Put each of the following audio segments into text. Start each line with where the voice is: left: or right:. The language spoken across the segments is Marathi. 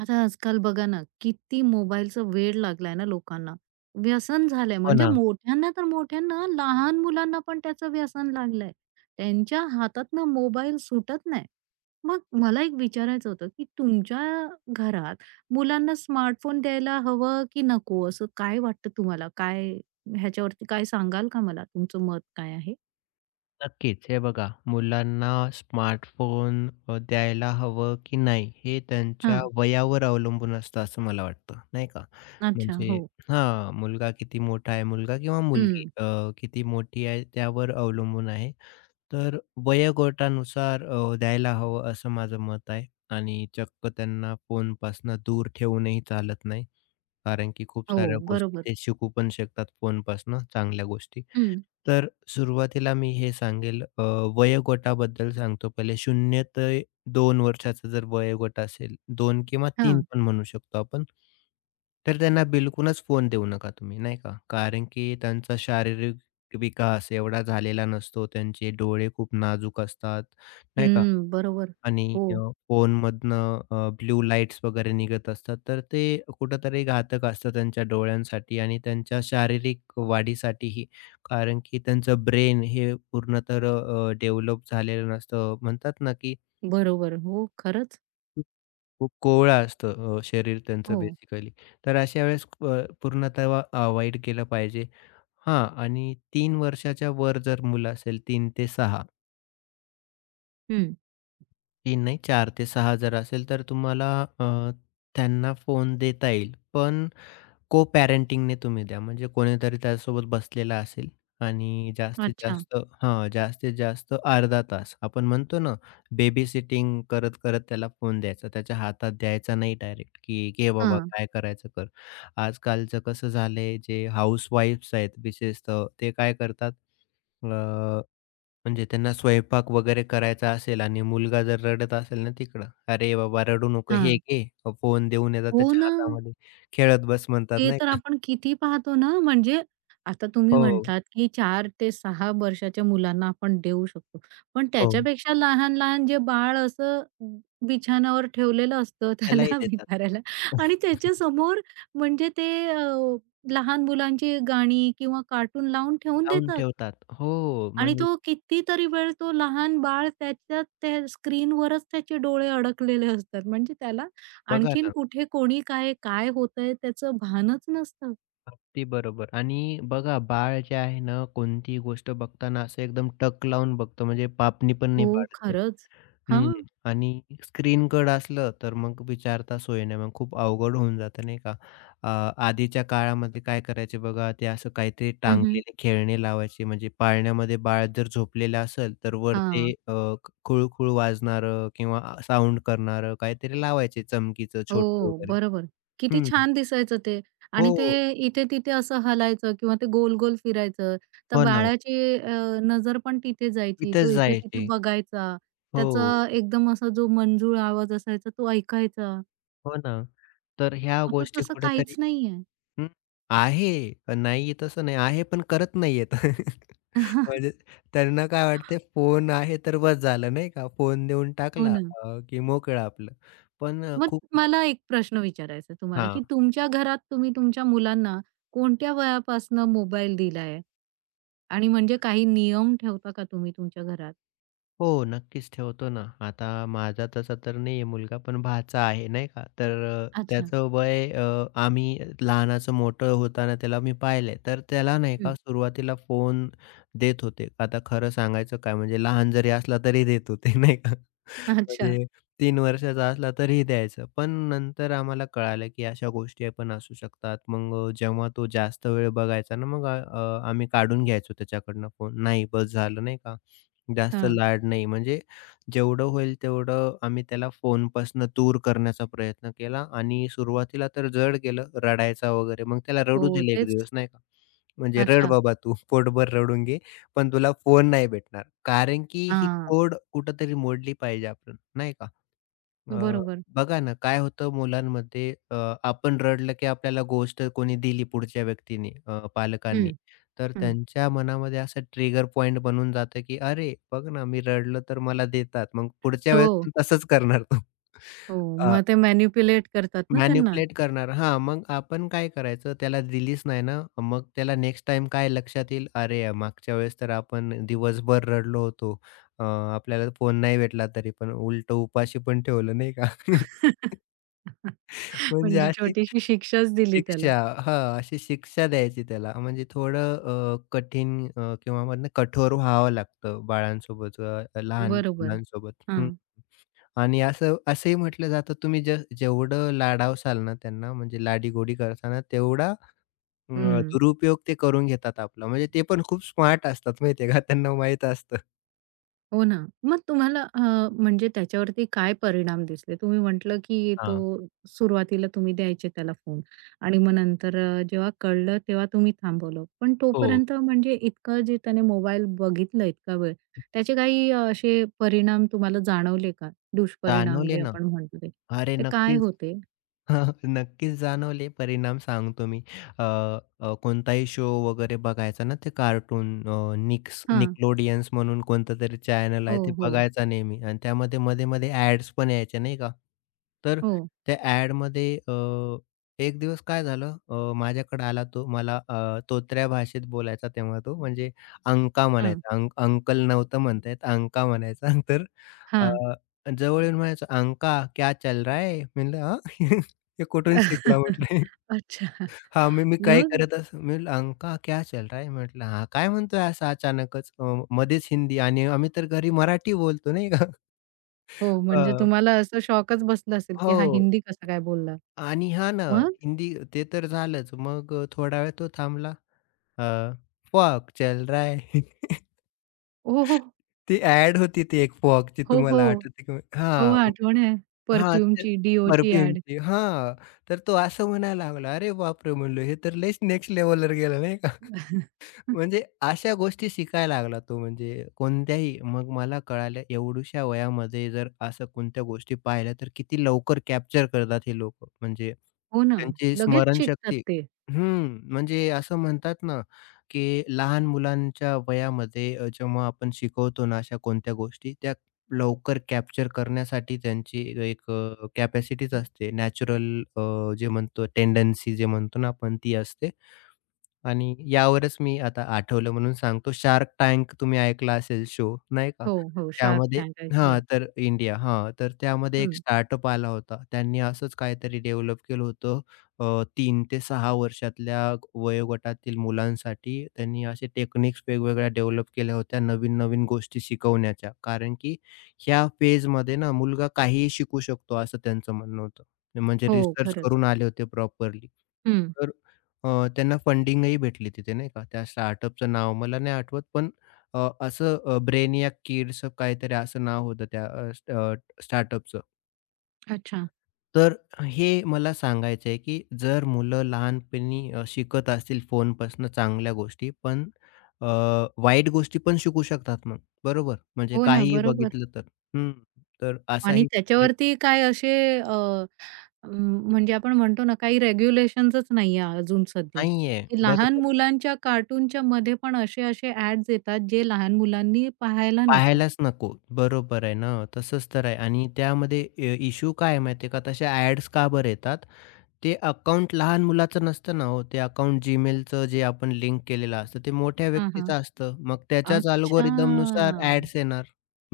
right: आता आजकाल बघा ना, किती मोबाईलचा वेड लागलाय ना लोकांना. व्यसन झालंय
left: हो
right: म्हणजे
left: ना.
right: मोठ्यांना तर मोठ्यांना, लहान मुलांना पण त्याचं व्यसन लागलंय. त्यांच्या हातातनं मोबाईल सुटत नाही. मग मला एक विचारायचं होतं, की तुमच्या घरात मुलांना स्मार्टफोन द्यायला हवं की नको? असं काय वाटतं तुम्हाला? काय ह्याच्यावरती काय सांगाल का मला? तुमचं मत काय आहे?
left: नक्कीच. हे बघा मुलांना स्मार्टफोन द्यायला हवं की नाही हे त्यांच्या
right: हां.
left: वयावर अवलंबून असतं असं मला वाटतं, नाही का?
right: अच्छा.
left: म्हणजे
right: हो.
left: हां, मुलगा किती मोठा आहे, मुलगा किंवा मुलगी
right: हं.
left: किती मोठी आहे त्यावर अवलंबून आहे. तर वयोगटानुसार द्यायला हवं असं माझं मत आहे आणि चक्क त्यांना फोनपासनं दूर ठेवूनही चालत नाही. कारण की खूप साऱ्या
right: हो.
left: गोष्टी
right: बरोबर.
left: ते शिकू पण शकतात फोनपासनं चांगल्या गोष्टी.
right: हं.
left: तर सुरुवातीला मी हे सांगेल वयोगटाबद्दल सांगतो पहिले 0 ते 2 वर्षाचा जर वयोगट असेल, 2 किंवा 3
right: हां.
left: पण म्हणू शकतो आपण. तर त्यांना बिलकुलच फोन देऊ नका तुम्ही, नाही का. कारण की त्यांचा शारीरिक विकास एवढा झालेला नसतो. त्यांचे डोळे खूप नाजूक असतात, नाही का.
right: हं. बरोबर.
left: आणि अ,
right: हो.
left: फोनमधनं ब्लू लाईट्स वगैरे निघत असतात, तर ते कुठेतरी घातक असतं त्यांच्या डोळ्यांसाठी आणि त्यांच्या शारीरिक वाढीसाठीही. कारण की त्यांचं ब्रेन हे पूर्ण तर डेव्हलप झालेलं नसतं. म्हणतात ना, की
right: बरोबर. हो, खरंच.
left: खूप कोवळं असतं शरीर त्यांचं
right: हो.
left: बेसिकली. तर अशा वेळेस पूर्णतः अव्हॉइड केलं पाहिजे. हां आणि 3 वर्षाच्या वर जर मुलं असेल, 3 ते 6
right: हं.
left: 3 नाही 4 ते 6 जर असेल तर तुम्हाला अ, त्यांना फोन देता येईल. पण को-पॅरेंटिंगने तुम्ही द्या. म्हणजे कोणीतरी त्यासोबत बसलेला असेल आणि
right: अच्छा.
left: जास्तीत जास्त अर्धा तास. आपण म्हणतो ना, बेबी-सिटिंग करत-करत त्याला फोन द्यायचा. त्याच्या हातात द्यायचा नाही डायरेक्ट, की "घे बाबा,
right: हां,
left: काय करायचं कर." आजकालचं कसं झालंय, जे हाउसवाईफ्स आहेत विशेषतः, ते काय करतात अ, म्हणजे त्यांना स्वयंपाक वगैरे करायचा असेल आणि मुलगा जर रडत असेल ना तिकडं, "अरे बाबा, रडू नको. हे
right: हां.
left: घे." फोन देऊन येतात
right: हो
left: त्याच्या
right: ना.
left: हातामध्ये. खेळत बस म्हणतात
right: ते
left: नाही
right: तर
left: का?
right: आपण किती पाहतो ना, म्हणजे आता तुम्ही
left: हो,
right: म्हणतात, की 4 ते 6 वर्षाच्या मुलांना आपण देऊ शकतो. पण
left: हो.
right: त्याच्यापेक्षा लहान-लहान जे बाळ असं बिछाणावर ठेवलेलं असतं
left: त्यालाही
right: त्याला
left: देतात.
right: विचारायला आणि त्याच्यासमोर म्हणजे ते लहान मुलांची गाणी किंवा कार्टून लावून ठेवून
left: लावून
right: देतात.
left: ठेवतात. हो,
right: आणि
left: म्हणजे
right: तो कितीतरी वेळ तो लहान बाळ त्याच्या त्या स्क्रीनवरच त्याचे डोळे अडकलेले असतात. म्हणजे त्याला
left: बघा
right: आणखीन
left: ना,
right: कुठे कोणी काय, काय होतंय त्याचं भानच नसतं.
left: अगदी बरोबर. आणि बघा बाळ जे आहे ना, कोणतीही गोष्ट बघताना असं एकदम टक लावून बघतं म्हणजे पापणी पण
right: हो,
left: नाही पाडत ते.
right: खरंच.
left: हं.
right: हां.
left: आणि स्क्रीनकडं असलं तर मग विचारता सोय नाही. मग खूप अवघड होऊन जातं नाही का? अ, आधीच्या काळामध्ये काय करायचे बघा, ते असं काहीतरी
right: हं, हं.
left: टांगलेले खेळणे लावायचे म्हणजे पाळण्यामध्ये बाळ जर झोपलेलं असेल तर वर ते
right: हां.
left: वाजणारं किंवा साउंड करणारं काहीतरी लावायचे चमकीचं छोटं
right: हो,
left: वगैरे.
right: बरोबर. किती
left: हं.
right: छान दिसायचं ते आणि ते
left: हो,
right: इथे-तिथे असं हलायचं किंवा ते गोल-गोल फिरायचं. तर
left: हो ना.
right: बाळाची नजर पण तिथे जायची. तो
left: तिथेच
right: इथे-तिथे
left: जायचे.
right: बघायचा. त्याचा
left: हो,
right: एकदम असा जो मंजूळ आवाज असायचा तो ऐकायचा.
left: हो ना. तर ह्या
right: आता
left: गोष्टी
right: तसं
left: कुठेतरी
right: काहीच नाहीये.
left: हं, आहे. नाही तसं नाही आहे, पण करत नाहीयेत. म्हणजे त्यांना काय वाटते फोन आहे तर बस झालं नाही का? फोन देऊन
right: हो
left: टाकला
right: ना.
left: की मोकळं आपलं. पण
right: मग
left: खूप
right: मला एक प्रश्न विचारायचा आहे तुम्हाला,
left: हां.
right: की तुमच्या घरात तुम्ही तुमच्या मुलांना कोणत्या वयापासून मोबाईल दिलाय? आणि म्हणजे काही नियम ठेवता का तुम्ही तुमच्या घरात?
left: हो, नक्कीच ठेवतो ना. आता माझा तसा तर नाहीये मुलगा, पण भाचा आहे, नाही का. तर अ,
right: अच्छा.
left: त्याचं वय अ, आम्ही लहानाचं मोठं होताना त्याला मी पाहिलंय. तर त्याला नाही का
right: हं.
left: सुरुवातीला फोन देत होते. आता खरं सांगायचं काय म्हणजे लहान जरी असला तरी देत होते, नाही का.
right: अच्छा.
left: म्हणजे 3 वर्षाचा असला तरीही द्यायचं. पण नंतर आम्हाला कळालं, की अशा गोष्टी पण असू शकतात. मग जेव्हा तो जास्त वेळ बघायचा ना, मग आम्ही काढून घ्यायचो त्याच्याकडनं फोन. नाही बस झालं, नाही का. जास्त
right: हां.
left: लाड नाही. म्हणजे जेवढं होईल तेवढं आम्ही त्याला फोनपासून दूर करण्याचा प्रयत्न केला आणि सुरुवातीला तर जड गेलं, रडायचा वगैरे. मग त्याला रडू
right: हो,
left: दिले एक
right: तेच.
left: दिवस नाही का. म्हणजे "रड
right: अच्छा.
left: बाबा तू पोटभर रडून घे, पण तुला फोन नाही भेटणार." कारण की ही
right: हां.
left: खोड कुठेतरी मोडली पाहिजे आपण, नाही का? अ,
right: बरोबर.
left: बघा ना, काय होतं मुलांमध्ये आपण रडलं, की आपल्याला गोष्ट कोणी दिली पुढच्या व्यक्तीने
right: हं,
left: पालकांनी, तर
right: हं.
left: त्यांच्या मनामध्ये असं ट्रिगर पॉइंट बनून जातं, की "अरे, बघ ना, मी रडलं तर मला देतात." मग पुढच्या वेळेस
right: हो,
left: पण तसंच करणार तो.
right: हो.
left: अ,
right: मग ते मॅनिप्युलेट करतात ना त्यांना.
left: करणार हां, मग आपण काय करायचं, त्याला दिलीच नाही ना, मग त्याला नेक्स्ट टाईम काय लक्षात येईल, "अरे, या मागच्या वेळेस तर आपण दिवसभर रडलो होतो. अ, आपल्याला फोन नाही भेटला तरी पण उलटं उपाशी पण ठेवलं." नाही का? म्हणजे
right: म्हणजे
left: अशी
right: छोटीशी शिक्षाच दिली त्याला.
left: शिक्षा हां, अशी शिक्षा द्यायची त्याला. म्हणजे थोडं कठीण किंवा म्हणणं कठोर व्हावं लागतं बाळांसोबत, लहान
right: बरोबर.
left: मुलांसोबत. हं.
right: हां.
left: आणि असं असंही म्हटलं जातं, तुम्ही जे जेवढं लाडावसाल ना त्यांना, म्हणजे लाडीगोडी करता ना, तेवढा अ,
right: हं.
left: दुरुपयोग ते करून घेतात आपला. म्हणजे ते पण खूप स्मार्ट असतात माहिती का, त्यांना माहीत असतं.
right: हो ना. मग तुम्हाला म्हणजे त्याच्यावरती काय परिणाम दिसले? तुम्ही म्हटलं, की तो
left: हां.
right: सुरुवातीला तुम्ही द्यायचे त्याला फोन आणि मग नंतर जेव्हा कळलं तेव्हा तुम्ही थांबवलं. पण
left: हो,
right: तोपर्यंत म्हणजे इतकं जे त्याने मोबाईल बघितलं इतका वेळ, त्याचे काही असे परिणाम तुम्हाला जाणवले का? दुष्परिणाम
left: जाणवले
right: जे
left: ना.
right: आपण म्हणतो ते.
left: अरे,
right: ते काय
left: नक्कीच.
right: होते?
left: नक्कीच जाणवले परिणाम सांगतो मी. अ, अ, कोणताही शो वगैरे बघायचा ना, ते कार्टून निक्स
right: हां.
left: निकलोडियन्स म्हणून कोणतंतरी चॅनल
right: हो,
left: आहे, ते
right: हो.
left: बघायचा नेहमी आणि त्यामध्ये मध्ये-मध्ये ॲड्स पण यायच्या नाही का. तर
right: हो.
left: त्या ॲडमध्ये एक दिवस काय झालं माझ्याकडे आला तो मला तोतऱ्या भाषेत बोलायचा तेव्हा तो म्हणजे अंका
right: हां.
left: म्हणायचा. अंक अंकल नव्हतं म्हणता येत, अंका म्हणायचा. तर अ,
right: हां.
left: जवळ येऊन म्हणायचा, "अंका क्या चल रहा है?" म्हणलं, "हां." "हे कुठून शिकला?" म्हटले.
right: अच्छा.
left: हां, मी मी काही
right: मग?
left: करत असं मी म्हटलं, "अंका क्या चल रहा है?" म्हटलं. "हा, काय म्हणतोय असं अचानकच?" मध्येच हिंदी आणि आम्ही तर घरी मराठी बोलतो नाही का?
right: हो, म्हणजे
left: अ,
right: तुम्हाला असं शॉकच बसला असेल, की हा
left: हो
right: हिंदी कसा काय बोलला?
left: आणि हां ना,
right: मग?
left: हिंदी ते तर झालंच. मग थोडा वेळ तो थांबला. फॉक चल रहा है."
right: हो, हो.
left: ती ॲड होती ती एक फॉगची
right: हो, हो.
left: तुम्हाला आठवते का?
right: हो,
left: हां, मग
right: आठवण आहे.
left: हां, ते
right: परफ्यूमची, DOची ॲड.
left: परफ्यूमची. हां, तर तो असं म्हणायला लागला. अरे बापरे! म्हणलं हे तर लयच नेक्स्ट लेव्हलवर गेलं नाही, म्हणजे अशा गोष्टी शिकायला लागला तो म्हणजे कोणत्याही, मग मला कळालं एवढ्याशा वयामध्ये जर असं कोणत्या गोष्टी पाहिल्या तर किती लवकर कॅप्चर करतात हे लोकं. म्हणजे
right: हो ना.
left: त्यांची
right: लगेच शिकतात
left: स्मरणशक्ती
right: ते.
left: हं, म्हणजे असं म्हणतात ना, की लहान मुलांच्या वयामध्ये जेव्हा आपण शिकवतो ना अशा कोणत्या गोष्टी, त्या लवकर कॅप्चर करण्यासाठी त्यांची एक कॅपॅसिटीच असते. नॅचरल जे म्हणतो टेंडन्सी जे म्हणतो ना आपण ती असते. आणि यावरच मी आता आठवलं म्हणून सांगतो, शार्क टँक तुम्ही ऐकला असेल शो, नाही का?
right: हो, हो. शार्क
left: त्यामध्ये
right: टँक
left: हां,
right: ऐकलंय.
left: तर इंडिया हां, तर त्यामध्ये एक
right: हं.
left: स्टार्टअप आला होता. त्यांनी असंच काहीतरी डेव्हलप केलं होतं. 3 ते सहा वर्षातल्या वयोगटातील मुलांसाठी त्यांनी असे टेक्निक्स वेगवेगळ्या डेव्हलप केल्या होत्या, नवीन-नवीन गोष्टी शिकवण्याच्या. कारण की ह्या फेजमध्ये ना मुलगा काहीही शिकू शकतो, असं त्यांचं म्हणणं होतं. म्हणजे
right: हो,
left: रिसर्च
right: खरंच.
left: करून आले होते प्रॉपरली.
right: हं.
left: तर त्यांना फंडिंगही भेटली तिथे नाही का? त्या स्टार्टअपचं नाव मला नाही आठवत, पण ब्रेनियाक किड्स काहीतरी असं नाव होतं त्या स्टार्टअपचं.
right: अच्छा.
left: तर हे मला सांगायचं आहे, की जर मुलं लहानपणी शिकत असतील फोनपासून चांगल्या गोष्टी, पण अ, वाईट गोष्टी पण शिकू शकतात मग, बरोबर? म्हणजे
right: हो ना,
left: काहीही
right: बरोबर.
left: बघितलं तर. हं, तर
right: आणि
left: असाही विपरीत
right: त्याच्यावरती काय असे अ, म्हणजे आपण म्हणतो ना, काही रेग्युलेशन्सच नाहीये अजून सध्या,
left: नाहीये.
right: की लहान
left: बरोबर.
right: मुलांच्या कार्टूनच्या मध्ये पण असे-असे ॲड्स येतात, जे लहान मुलांनी पाहायला नको.
left: पाहायलाच नको. बरोबर आहे ना. तसंच तर आहे आणि त्यामध्ये इश्यू काय आहे माहिती आहे का? तशा ॲड्स का बरं येतात? ते अकाउंट लहान मुलाचं नसतं ना हो. ते अकाउंट Gmailचं जे आपण लिंक केलेलं असतं, ते मोठ्या
right: हां,
left: व्यक्तीचं
right: हां.
left: असतं. मग त्याच्याच
right: अच्छा!
left: अल्गोरिदमनुसार ॲड्स येणार.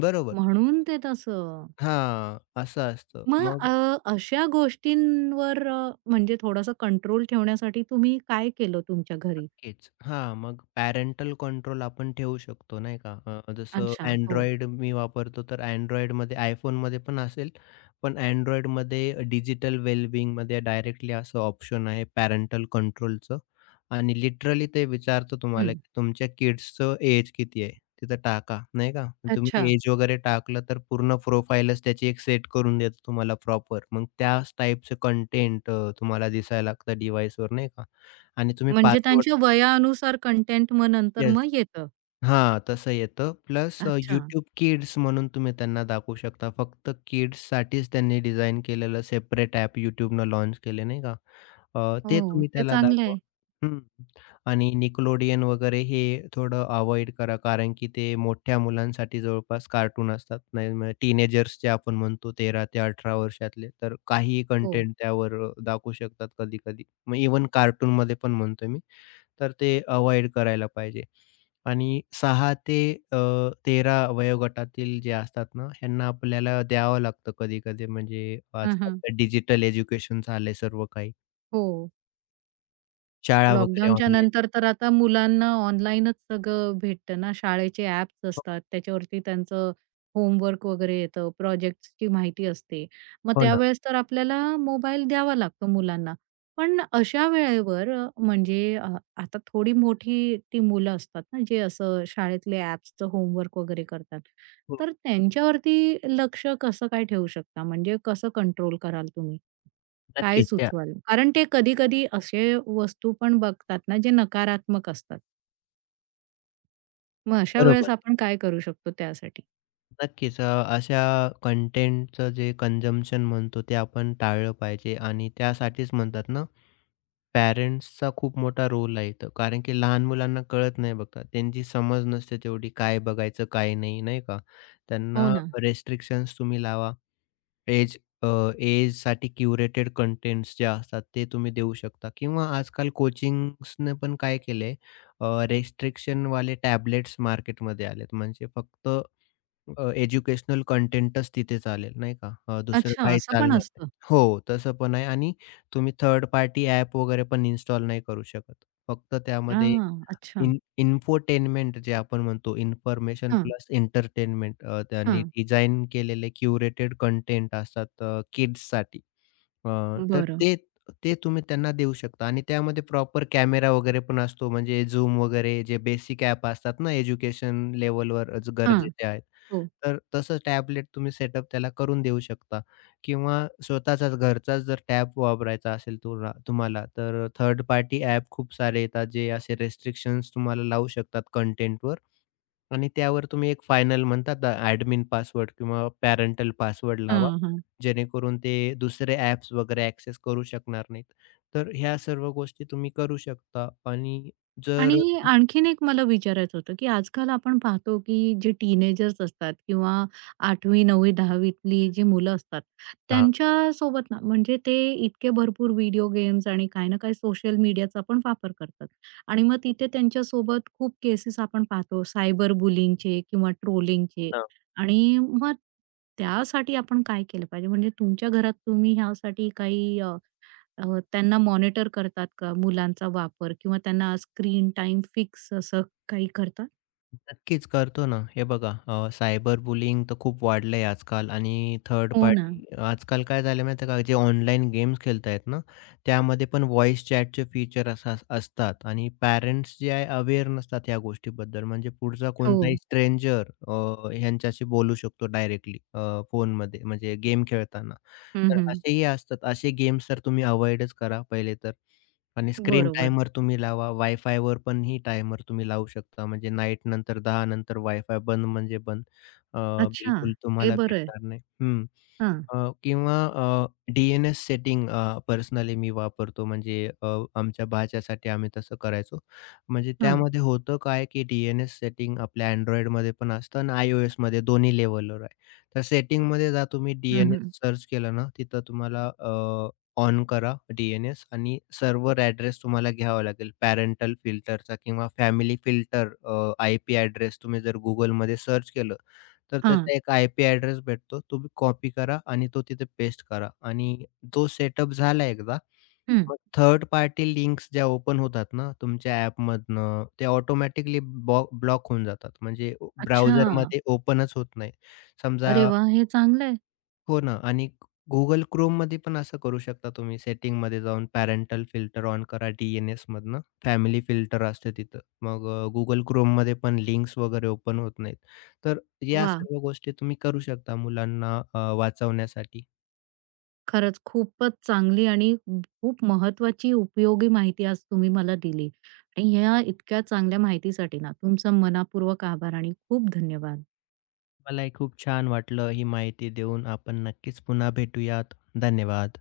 left: बरोबर.
right: म्हणून ते तसं.
left: हां, असं असतं.
right: मग
left: मग
right: अ, अशा गोष्टींवर म्हणजे थोडासा कंट्रोल ठेवण्यासाठी तुम्ही काय केलं तुमच्या घरी?
left: नक्कीच. हां, मग पॅरेंटल कंट्रोल आपण ठेवू शकतो नाही का? जसं
right: अच्छा. हो.
left: Android मी वापरतो, तर Androidमध्ये iPhoneमध्ये पण असेल, पण Androidमध्ये डिजिटल वेलबिंगमध्ये डायरेक्टली असं ऑप्शन आहे पॅरेंटल कंट्रोलचं आणि लिटरली ते विचारतं तुम्हाला,
right: हं.
left: की तुमच्या किड्सचं एज किती आहे? तिथं टाका, नाही का? मग
right: अच्छा.
left: तुम्ही एज वगैरे टाकलं, तर पूर्ण प्रोफाईलच त्याची एक सेट करून देतो तुम्हाला प्रॉपर. मग त्याच टाईपचं कंटेंट तुम्हाला दिसायला लागतं डिव्हाइसवर नाही का? आणि तुम्ही
right: म्हणजे
left: पासवर्ड
right: त्यांच्या वयानुसार कंटेंट मग नंतर
left: येस.
right: मग येतं.
left: हां, तसं येतं. प्लस
right: अच्छा.
left: YouTube Kids म्हणून तुम्ही त्यांना दाखवू शकता. फक्त किड्ससाठीच त्यांनी डिझाइन केलेलं सेपरेट ॲप YouTubeनं लॉन्च केले, नाही का? ते
right: हो,
left: तुम्ही
right: ते
left: त्याला
right: चांगलं
left: दाखवा.
right: आहे.
left: हं. आणि Nickelodeon वगैरे हे थोडं अव्हॉइड करा, कारण की ते मोठ्या मुलांसाठी जवळपास कार्टून असतात. नाही म्हणजे टीनेजर्स जे आपण म्हणतो 13 ते 18 वर्षातले, तर काहीही
right: हो.
left: कंटेंट त्यावर दाखवू शकतात कधी-कधी. मग इव्हन कार्टूनमध्ये पण म्हणतोय मी. तर ते अव्हॉइड करायला पाहिजे. आणि 6 ते अ, 13 वयोगटातील जे असतात ना, ह्यांना आपल्याला द्यावं लागतं कधी-कधी. म्हणजे
right: हां,
left: आजकाल
right: हां.
left: तर डिजिटल एज्युकेशन झालंय सर्व काही.
right: हो.
left: शाळा वगैरे
right: लॉकडाऊनच्या
left: ऑनलाईन.
right: नंतर तर आता मुलांना ऑनलाईनच सगळं भेटतं ना. शाळेचे ॲप्स
left: हो,
right: असतात, त्याच्यावरती त्यांचं होमवर्क वगैरे येतं, प्रोजेक्ट्सची माहिती असते. मग
left: हो ना.
right: त्यावेळेस तर आपल्याला मोबाईल द्यावा लागतो मुलांना. पण अशा वेळेवर म्हणजे आता थोडी मोठी ती मुलं असतात ना, जे असं शाळेतले ॲप्सचं होमवर्क वगैरे करतात.
left: हो,
right: तर त्यांच्यावरती लक्ष कसं काय ठेवू शकता? म्हणजे कसं कंट्रोल कराल तुम्ही? काय
left: नक्कीच द्या.
right: सुचवाल? कारण ते कधी-कधी असे वस्तू पण बघतात ना, जे नकारात्मक असतात. मग अशा वेळेस
left: बरोबर.
right: आपण काय करू शकतो त्यासाठी?
left: नक्कीच. अशा कंटेंटचं जे कंझम्पशन म्हणतो ते आपण टाळलं पाहिजे आणि त्यासाठीच म्हणतात ना, पॅरेंट्सचा खूप मोठा रोल आहे इथं. कारण की लहान मुलांना कळत नाही बघा. त्यांची समज नसते तेवढी काय बघायचं, काय नाही, नाही का?
right: हो
left: त्यांना
right: ना.
left: रेस्ट्रिक्शन्स तुम्ही लावा. एज अ, एजसाठी क्युरेटेड कंटेंट्स जे असतात ते तुम्ही देऊ शकता किंवा आजकाल कोचिंग्सने पण काय केलंय रिस्ट्रिक्शनवाले टॅबलेट्स मार्केटमध्ये आलेत. म्हणजे फक्त एज्युकेशनल कंटेंटच तिथे चालेल नाही का? दुसरं
right: अच्छा,
left: काही
right: असं पण
left: चालणार नाही.
right: असतं.
left: हो, तसं पण आहे आणि तुम्ही थर्ड पार्टी ॲप वगैरे पण इन्स्टॉल नाही करू शकत. फक्त त्यामध्ये
right: हां, अच्छा.
left: इन्फोटेनमेंट जे आपण म्हणतो, इन्फॉर्मेशन
right: हां,
left: प्लस एंटरटेनमेंट, त्यांनी
right: हां.
left: डिझाइन केलेले क्युरेटेड कंटेंट असतात किड्ससाठी. अ, तर
right: बरं.
left: ते ते तुम्ही त्यांना देऊ शकता आणि त्यामध्ये प्रॉपर कॅमेरा वगैरे पण असतो. म्हणजे Zoom वगैरे जे बेसिक ॲप असतात ना एज्युकेशन लेव्हलवर
right: हां.
left: गरजेचे आहेत.
right: हो.
left: तर तसं टॅबलेट तुम्ही सेटअप त्याला करून देऊ शकता. किंवा स्वतःचाच घरचाच जर टॅब वापरायचा असेल तुम्हाला, तर थर्ड पार्टी ॲप खूप सारे येतात, जे असे रिस्ट्रिक्शन्स तुम्हाला लावू शकतात कंटेंटवर आणि त्यावर तुम्ही एक फायनल म्हणतात ना, ॲडमिन पासवर्ड किंवा पॅरेंटल पासवर्ड लावा,
right: हां, हां.
left: जेणेकरून ते दुसरे ॲप्स वगैरे ॲक्सेस करू शकणार नाहीत. तर ह्या सर्व गोष्टी तुम्ही करू शकता आणि जर
right: आणि आणखीन एक मला विचारायचं होतं, की आजकाल आपण पाहतो, की जे टीनेजर्स असतात किंवा 8वी, 9वी, 10वीतली जी मुलं असतात,
left: हां.
right: त्यांच्या सोबत ना म्हणजे ते इतके भरपूर व्हिडिओ गेम्स आणि काही ना काही सोशल मीडियाचा पण वापर करतात. आणि मग तिथे त्यांच्यासोबत खूप केसेस आपण पाहतो सायबर बुलिंगचे किंवा ट्रोलिंगचे. आणि मग त्यासाठी आपण काय केलं पाहिजे? म्हणजे तुमच्या घरात तुम्ही ह्यासाठी काही त्यांना मॉनिटर करतात का मुलांचा वापर किंवा त्यांना स्क्रीन टाइम फिक्स असं काही करतात?
left: नक्कीच करतो ना. हे बघा सायबर बुलिंग तर खूप वाढलंय आजकाल आणि थर्ड
right: हो ना.
left: पार्टी आजकाल काय झालं माहिती आहे का, जे ऑनलाईन गेम्स खेळतायत ना, त्यामध्ये पण व्हॉईस चॅटचे फीचर असं असतात आणि पॅरेंट्स जे आहे अवेअर नसतात ह्या गोष्टीबद्दल. म्हणजे पुढचा
right: हो.
left: कोणताही स्ट्रेंजर ह्यांच्याशी बोलू शकतो डायरेक्टली फोनमध्ये म्हणजे गेम खेळताना.
right: हं,
left: तर
right: हं.
left: असेही असतात. असे गेम्स तर तुम्ही अव्हॉइडच करा पहिले तर. आणि स्क्रीन
right: बरोबर.
left: टायमर तुम्ही लावा. वायफायवर पण ही टायमर तुम्ही लावू शकता. म्हणजे नाईट नंतर 10 नंतर वायफाय बंद म्हणजे बंद. अ,
right: अच्छा,
left: बिलकुल
right: हे
left: तुम्हाला
right: बरं आहे.
left: भेटणार नाही. हं.
right: हां,
left: अ, किंवा अ, डी एन सेटिंग पर्सनली मी वापरतो. म्हणजे अ, आमच्या भाच्यासाठी आम्ही तसं करायचो. म्हणजे
right: हां.
left: त्यामध्ये होतं काय, की डी सेटिंग आपल्या Androidमध्ये पण असतं आणि iOSमध्ये दोन्ही लेव्हलवर आहे. तर सेटिंगमध्ये जा तुम्ही डी
right: हं, हं.
left: सर्च केलं ना, तिथं तुम्हाला ऑन करा डी आणि सर्व्हर ॲड्रेस तुम्हाला घ्यावा लागेल पॅरेंटल फिल्टरचा किंवा फॅमिली फिल्टर आय-पी ॲड्रेस तुम्ही जर Googleमध्ये सर्च केलं, तर
right: हां.
left: त्याचा एक आय-पी ॲड्रेस भेटतो. तुम्ही कॉपी करा आणि तो तिथे पेस्ट करा आणि तो सेटअप झाला एकदा,
right: हं.
left: मग थर्ड पार्टी लिंक्स ज्या ओपन होतात ना तुमच्या ॲपमधनं, ते ऑटोमॅटिकली ब्लॉक होऊन जातात. म्हणजे
right: अच्छा.
left: ब्राउझरमध्ये ओपनच होत नाही. समजा
right: अरे वाह! हे चांगलं आहे.
left: हो ना आणि Google Chromeमध्ये पण असं करू शकता तुम्ही सेटिंगमध्ये जाऊन पॅरेंटल फिल्टर ऑन करा डी मधनं. फॅमिली फिल्टर असतं तिथं. मग Google Chromeमध्ये पण लिंक्स वगैरे ओपन होत नाहीत. तर या
right: वाह!
left: सर्व गोष्टी तुम्ही करू शकता मुलांना वाचवण्यासाठी.
right: खरंच खूपच चांगली आणि खूप महत्वाची उपयोगी माहिती आज तुम्ही मला दिली आणि ह्या इतक्या चांगल्या माहितीसाठी ना तुमचा मनापूर्वक आभार आणि खूप धन्यवाद.
left: मलाही खूप छान वाटलं ही माहिती देऊन. आपण नक्कीच पुन्हा भेटूयात. धन्यवाद.